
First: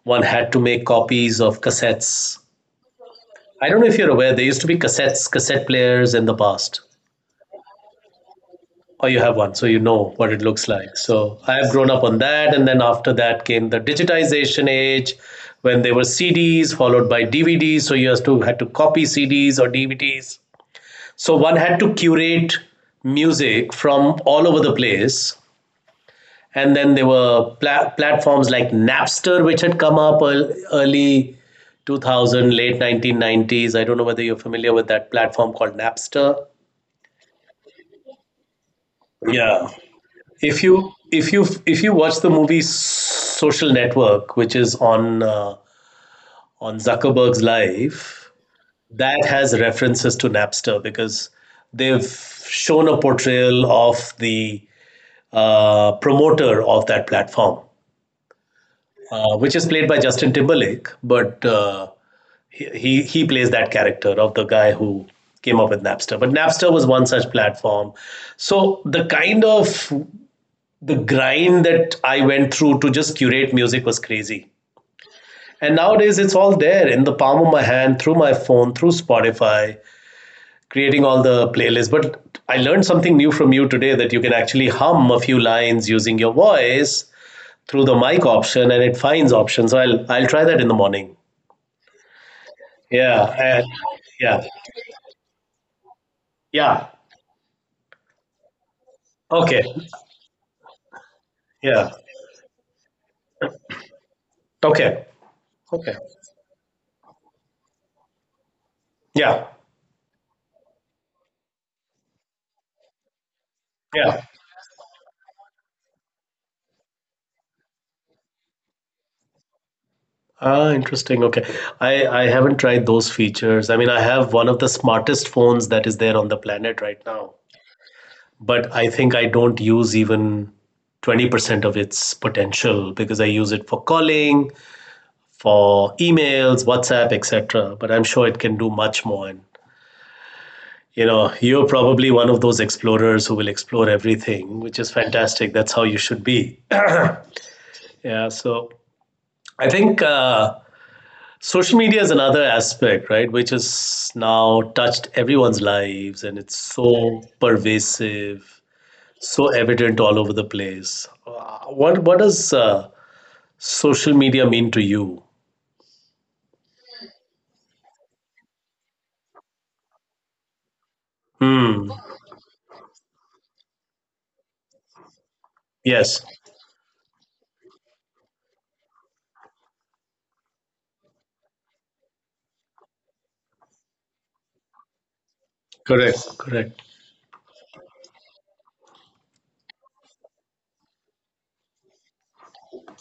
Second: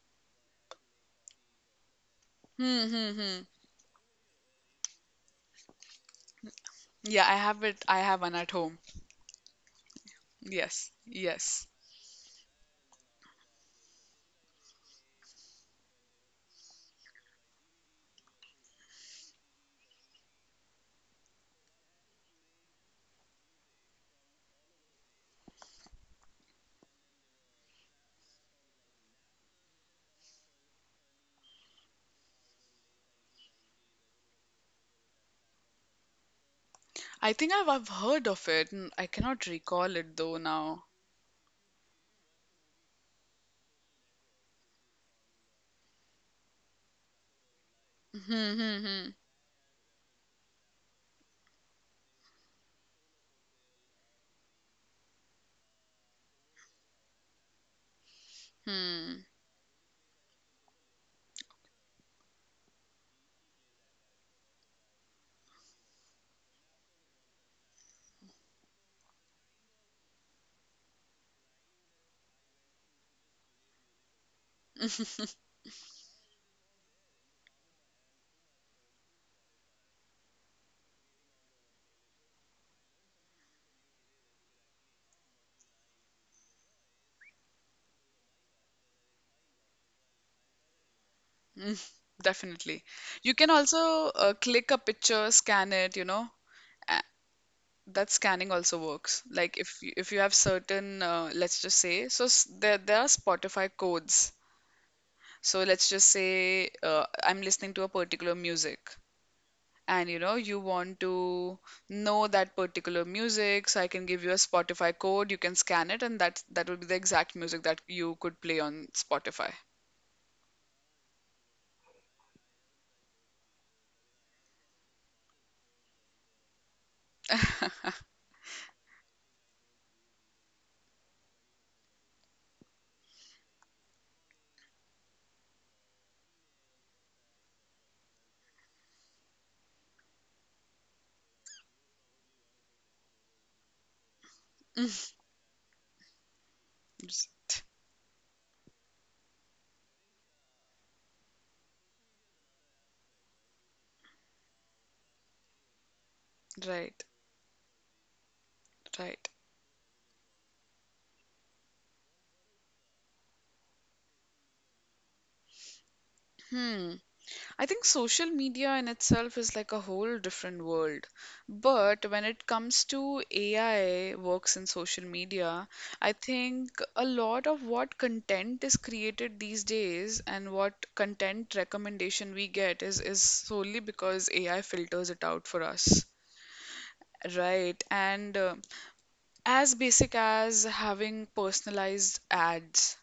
Speaker 1: one had to make copies of cassettes.
Speaker 2: Hmm. Hmm. Hmm.
Speaker 1: I don't know if you're aware, there used to be cassettes, cassette players in the past.
Speaker 2: Yeah, I have it. I have one at home.
Speaker 1: Or you have one, so you know what it looks
Speaker 2: Yes.
Speaker 1: like. So I
Speaker 2: Yes.
Speaker 1: have grown up on that, and then after that came the digitization age, when there were CDs followed by DVDs. So you has to had to copy CDs or DVDs. So one had to curate music from all over the place. And then there were platforms like Napster, which had come up early 2000, late 1990s. I don't know whether you're familiar with that platform called Napster.
Speaker 2: I think I've heard of it. I cannot
Speaker 1: Yeah.
Speaker 2: recall it though
Speaker 1: If
Speaker 2: now.
Speaker 1: you if you if you watch the movie Social Network, which is on Zuckerberg's
Speaker 2: Hmm.
Speaker 1: life,
Speaker 2: Hmm.
Speaker 1: that has references to Napster because they've shown a portrayal of the promoter of that platform,
Speaker 2: Hmm.
Speaker 1: which is played by Justin Timberlake, but uh, he plays that character of the guy who came up with Napster. But Napster was one such platform. So the kind of the grind that I went through to just curate music was crazy. And nowadays it's all there in the palm of my hand, through my phone, through Spotify, creating all the playlists. But I learned something new from you today that you can actually hum a few lines using your voice through the mic option and it finds options. So I'll try that in the morning.
Speaker 2: Hmm. Definitely.
Speaker 1: Yeah.
Speaker 2: You can
Speaker 1: and-
Speaker 2: also
Speaker 1: yeah.
Speaker 2: click a picture, scan it. You know,
Speaker 1: Yeah.
Speaker 2: A- that scanning also works. Like
Speaker 1: Okay.
Speaker 2: if you have certain, let's just
Speaker 1: Yeah.
Speaker 2: say, there are Spotify codes.
Speaker 1: Okay.
Speaker 2: So let's
Speaker 1: Okay.
Speaker 2: just say I'm listening to a particular music.
Speaker 1: Yeah.
Speaker 2: And you know you want to know that particular music, so I can
Speaker 1: Yeah.
Speaker 2: give you a Spotify code, you can scan it, and that would be the exact music that you could play on Spotify.
Speaker 1: Ah, interesting. Okay. I haven't tried those features. I mean, I have one of the smartest phones that is there on the planet right now, but I think I don't use even 20% of its potential because I use it for calling, for emails, WhatsApp, etc. But I'm sure it can do much more. And, you know, you're probably one of those explorers who will explore everything, which is fantastic. That's how you should be.
Speaker 2: Just-
Speaker 1: Yeah, so I think social media is another aspect, right, which has now touched everyone's lives and it's
Speaker 2: right,
Speaker 1: so pervasive,
Speaker 2: right.
Speaker 1: so evident all over the place. What does social media mean to you?
Speaker 2: Hmm. I think social media in itself is like a whole different world.
Speaker 1: Hmm.
Speaker 2: But when it comes to AI works in social media, I
Speaker 1: Yes.
Speaker 2: think a lot of what content is created these days and what content recommendation we get is solely because AI filters it out for us.
Speaker 1: Correct. Correct.
Speaker 2: Right. And as basic as having personalized ads,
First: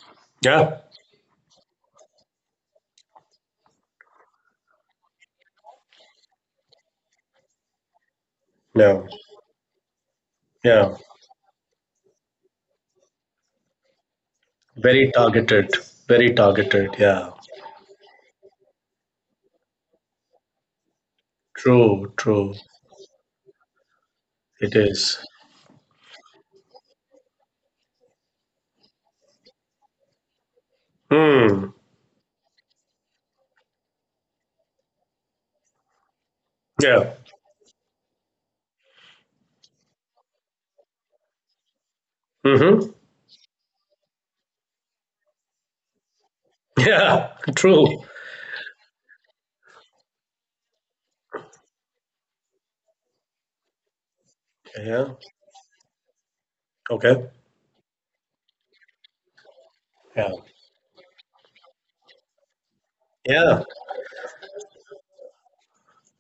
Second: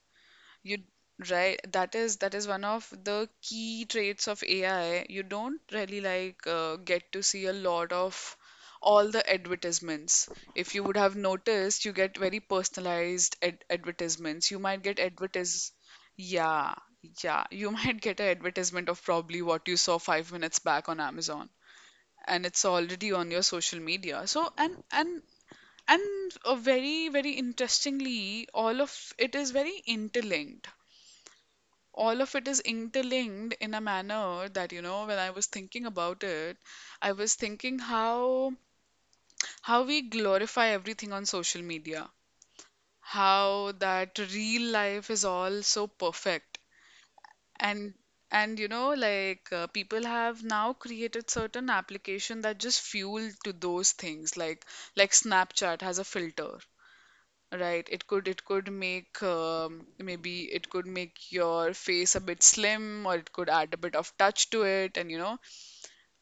Speaker 2: you
Speaker 1: Yeah.
Speaker 2: right, that is one of the key traits of AI. You don't really like get to see a lot of
Speaker 1: Yeah.
Speaker 2: all the advertisements. If you
Speaker 1: Yeah.
Speaker 2: would have noticed, you get very personalized ad advertisements. You might get
Speaker 1: Very
Speaker 2: advertise,
Speaker 1: targeted. Very
Speaker 2: yeah,
Speaker 1: targeted. Yeah.
Speaker 2: yeah. You might get an advertisement of probably what you saw 5 minutes back on Amazon,
Speaker 1: True.
Speaker 2: and
Speaker 1: True.
Speaker 2: it's already on your social media.
Speaker 1: It is.
Speaker 2: And very interestingly, all of it is very interlinked.
Speaker 1: Hmm.
Speaker 2: All of it is interlinked in a manner that, you know, when I was thinking about it, I
Speaker 1: Yeah.
Speaker 2: was thinking how we glorify everything on social media,
Speaker 1: Mm-hmm.
Speaker 2: how that real life is all so perfect.
Speaker 1: Yeah.
Speaker 2: and
Speaker 1: True.
Speaker 2: and you know, like people have now created certain application that just fuel to those things, like
Speaker 1: Yeah.
Speaker 2: Snapchat has a filter.
Speaker 1: Okay.
Speaker 2: Right, it could make
Speaker 1: Yeah.
Speaker 2: maybe it could make your face a bit slim, or it could
Speaker 1: Yeah.
Speaker 2: add a bit of touch to it, and you know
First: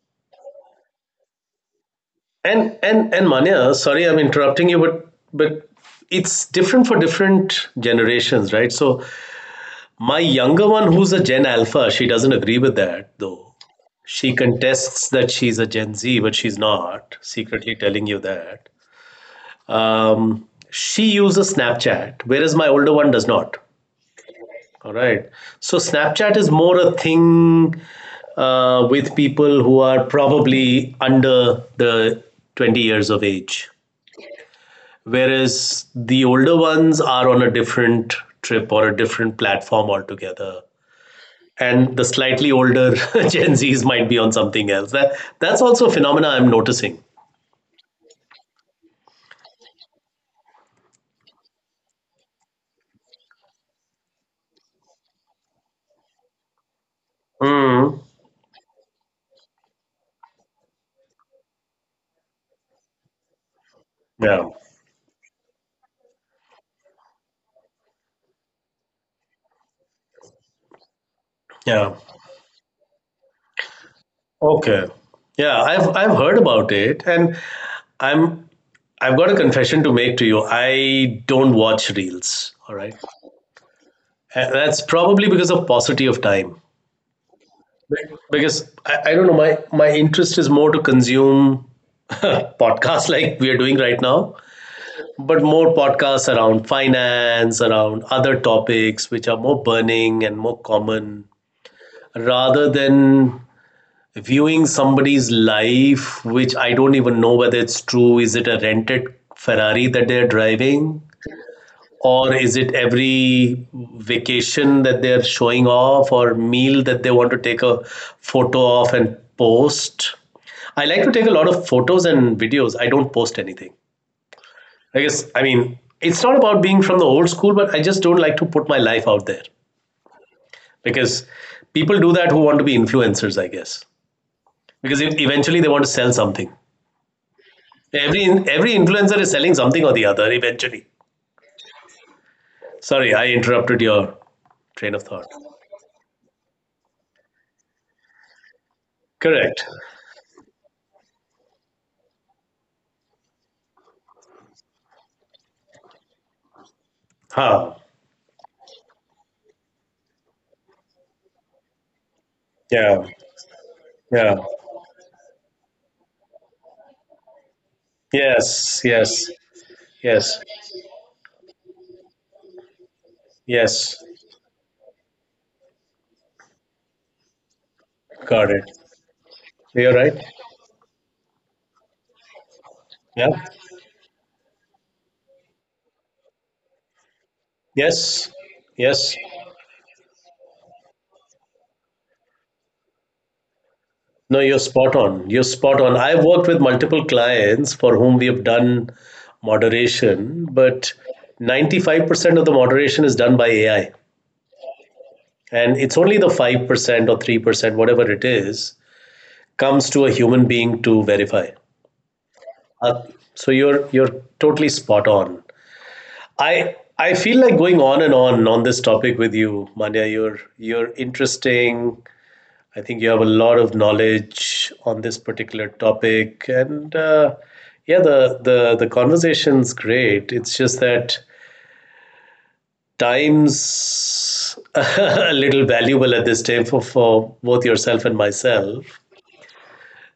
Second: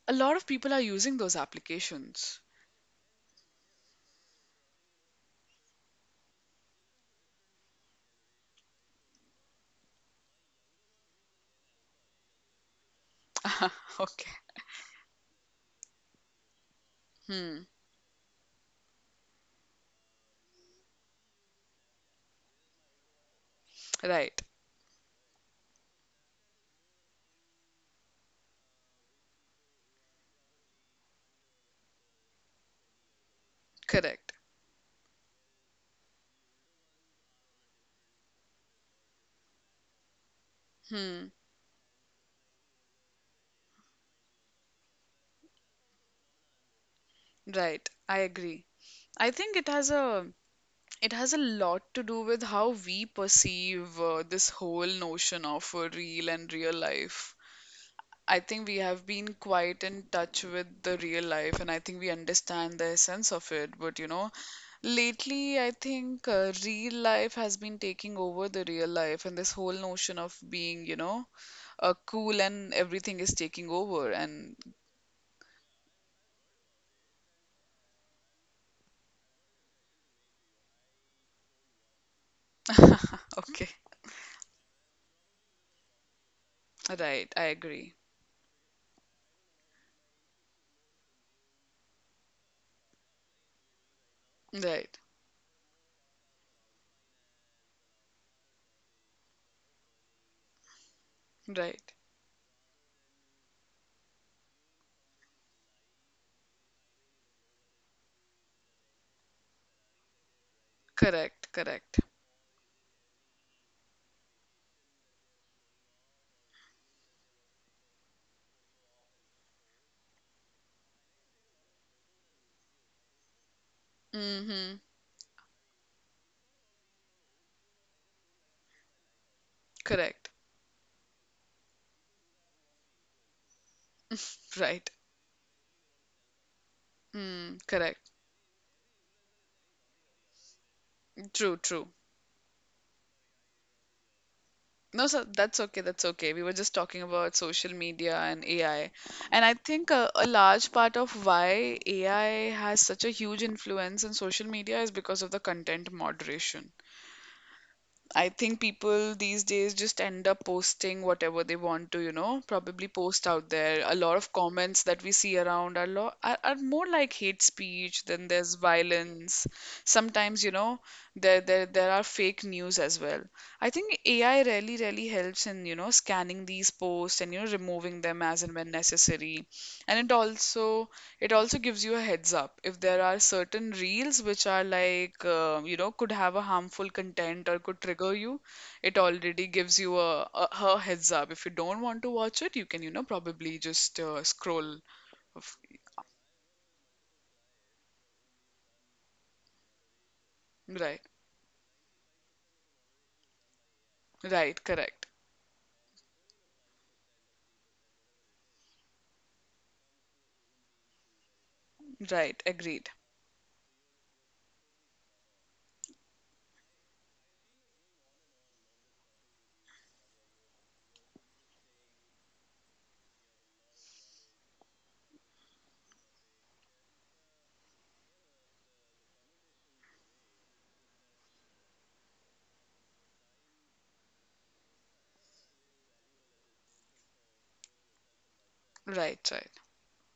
Speaker 2: a lot of people are using those applications.
Speaker 1: And Manya, sorry, I'm interrupting you, but it's different for different generations, right? So my younger one, who's a Gen Alpha, she doesn't agree with that though.
Speaker 2: Okay.
Speaker 1: She contests that she's a Gen Z, but she's not.
Speaker 2: Hmm.
Speaker 1: Secretly telling you that. She uses Snapchat, whereas my older one does not.
Speaker 2: Right.
Speaker 1: All right. So Snapchat is more a thing with people who are probably under the 20 years of age,
Speaker 2: Correct.
Speaker 1: whereas the older ones are on a different trip or a different platform altogether,
Speaker 2: Hmm.
Speaker 1: and the slightly older Gen Z's might be on something else. That that's also a phenomena I'm noticing.
Speaker 2: Right. I agree. I think it has a lot to do with how we perceive this whole notion of real and real life.
Speaker 1: Mm.
Speaker 2: I think we have been quite in touch with the real life, and I think we understand the essence of it. But you know,
Speaker 1: Yeah.
Speaker 2: lately I think real life has been taking over the real life, and this whole notion of being, you know,
Speaker 1: Yeah.
Speaker 2: cool and everything is taking over. And
Speaker 1: Okay. Yeah. I've heard about it, and i'm I've got a confession to make to you. I don't watch reels. All right.
Speaker 2: okay,
Speaker 1: And that's probably because of paucity of time,
Speaker 2: right, I agree.
Speaker 1: because I don't know, my interest is more to consume podcasts like we are doing right now,
Speaker 2: Right,
Speaker 1: but more podcasts around finance, around other topics which are more burning and more common,
Speaker 2: right,
Speaker 1: rather than viewing somebody's life, which I don't even know whether it's true. Is it a rented Ferrari that they're driving?
Speaker 2: correct, correct.
Speaker 1: Or is it every vacation that they're showing off, or meal that they want to take a photo of and post? I like to take a lot of photos and videos. I don't post anything.
Speaker 2: Mm-hmm,
Speaker 1: I guess, I mean, it's not about being from the old school, but I just don't like to put my life out there,
Speaker 2: correct,
Speaker 1: because people do that who want to be influencers, I guess,
Speaker 2: right.
Speaker 1: because eventually they want to sell something.
Speaker 2: Mm, correct.
Speaker 1: Every influencer is selling something or the other eventually.
Speaker 2: True, true.
Speaker 1: Sorry, I interrupted your train of
Speaker 2: No, sir,
Speaker 1: thought.
Speaker 2: that's okay. That's okay. We were just talking about social media and AI. And I
Speaker 1: Correct.
Speaker 2: think a large part of why AI has such a huge influence in social media is because of the content moderation.
Speaker 1: Huh.
Speaker 2: I think people these days just end up posting whatever they want to, you know, probably
Speaker 1: Yeah.
Speaker 2: post out there. A lot of
Speaker 1: Yeah.
Speaker 2: comments that we see around are more like hate speech than there's
Speaker 1: Yes. Yes.
Speaker 2: violence.
Speaker 1: Yes.
Speaker 2: Sometimes, you know, there are fake news as well. I
Speaker 1: Yes.
Speaker 2: think AI really, really helps in, you know, scanning these posts and, you know, removing them as
Speaker 1: Got
Speaker 2: and
Speaker 1: it.
Speaker 2: when necessary.
Speaker 1: You're
Speaker 2: And
Speaker 1: right.
Speaker 2: it also gives you a heads up if there are
Speaker 1: Yeah.
Speaker 2: certain reels which are like, you know, could have a harmful content or could trigger
Speaker 1: Yes.
Speaker 2: you. It
Speaker 1: Yes.
Speaker 2: already gives you a heads up. If you don't want to watch it, you can, you know, probably just
Speaker 1: No, you're
Speaker 2: scroll.
Speaker 1: spot on. You're
Speaker 2: Of,
Speaker 1: spot on. I've worked with multiple clients for whom we have done moderation, but
Speaker 2: right,
Speaker 1: 95% of the moderation is done by AI.
Speaker 2: right, correct.
Speaker 1: And it's only the 5% or 3%, whatever it is, comes to a human being to verify.
Speaker 2: Right, agreed.
Speaker 1: Uh, so you're totally spot on. I feel like going on and on on this topic with you, Manya. You're interesting. I think you have a lot of knowledge on this particular topic, and yeah, the conversation's great. It's just that time's a little valuable at this time for both yourself and myself.
Speaker 2: Right, right.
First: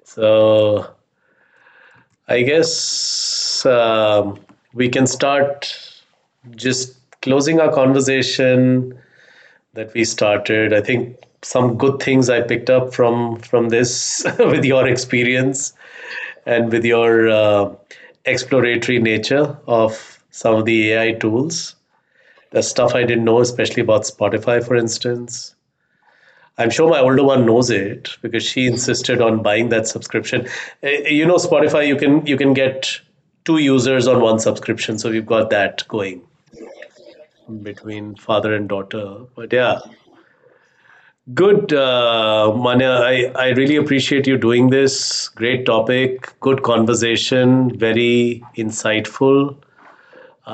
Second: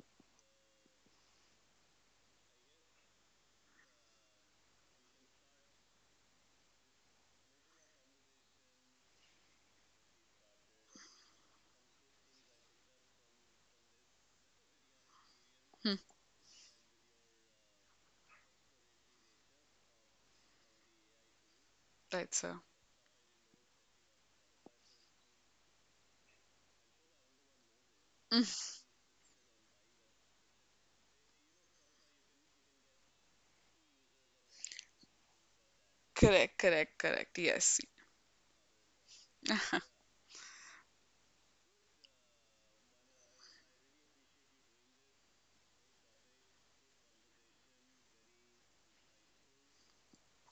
Speaker 1: So I guess we can start just closing our conversation that we started. I think some good things I picked up from this with your experience
Speaker 2: Hmm,
Speaker 1: and with your exploratory nature of some of the AI tools.
Speaker 2: right, sir.
Speaker 1: The stuff I didn't know, especially about Spotify, for instance. I'm sure my older one knows it because she
Speaker 2: Mm,
Speaker 1: insisted on buying that subscription. You know, Spotify, you can get 2 users on one subscription, so we've got that going
Speaker 2: correct, correct, correct. Yes,
Speaker 1: between father and daughter. But yeah, good, Manya. I really appreciate you doing this. Great topic, good conversation, very insightful.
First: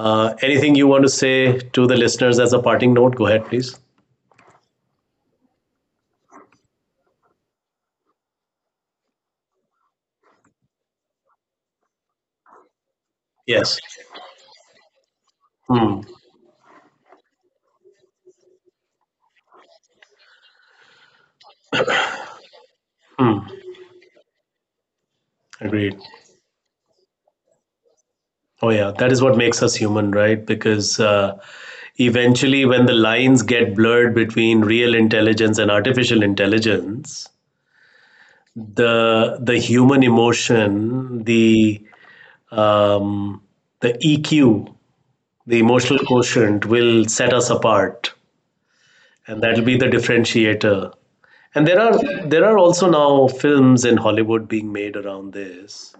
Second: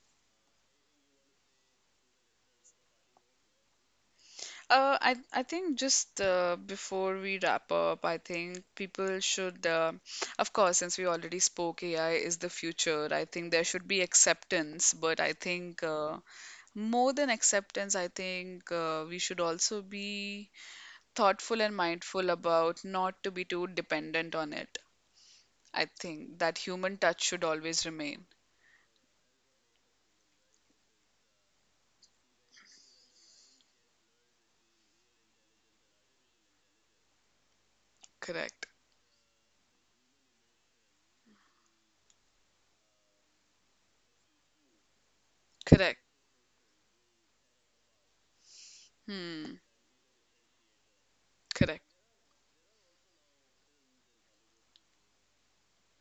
Speaker 1: Anything you want to say to the listeners as a parting note? Go ahead, please.
Speaker 2: I think just before we wrap up, I think of course, since we already spoke, AI is the future. I think there
Speaker 1: Yes.
Speaker 2: should be acceptance, but I think
Speaker 1: Hmm.
Speaker 2: more than acceptance, I think we should also be thoughtful and mindful about not to
Speaker 1: Hmm.
Speaker 2: be too dependent on it. I
Speaker 1: Agreed.
Speaker 2: think that human touch should always remain.
Speaker 1: Oh, yeah. That is what makes us human, right? Because eventually, when the lines get blurred between real intelligence and artificial intelligence,
Speaker 2: Correct.
Speaker 1: the human emotion, um, the EQ, the
Speaker 2: Correct.
Speaker 1: emotional quotient will set us apart, and
Speaker 2: Hmm.
Speaker 1: that'll be the differentiator. And
Speaker 2: Correct.
Speaker 1: there are also now films in Hollywood being made around this.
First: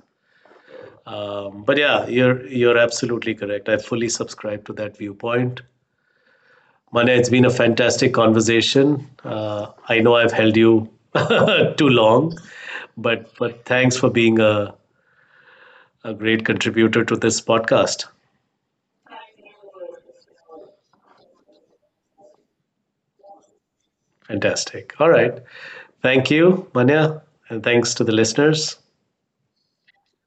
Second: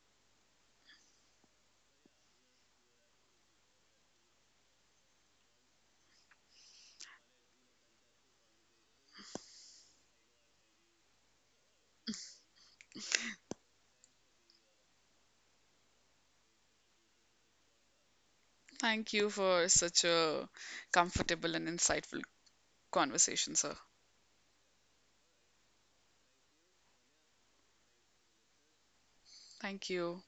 Speaker 1: But yeah, you're absolutely correct. I fully subscribe to that viewpoint. Mane, it's been a fantastic conversation. I know I've held you too long, but thanks for being a great contributor to this podcast.
Speaker 2: Thank you for such a comfortable and insightful conversation, sir.
Speaker 1: Fantastic. All right. Thank you, Manya, and thanks to the listeners.
Speaker 2: Thank you.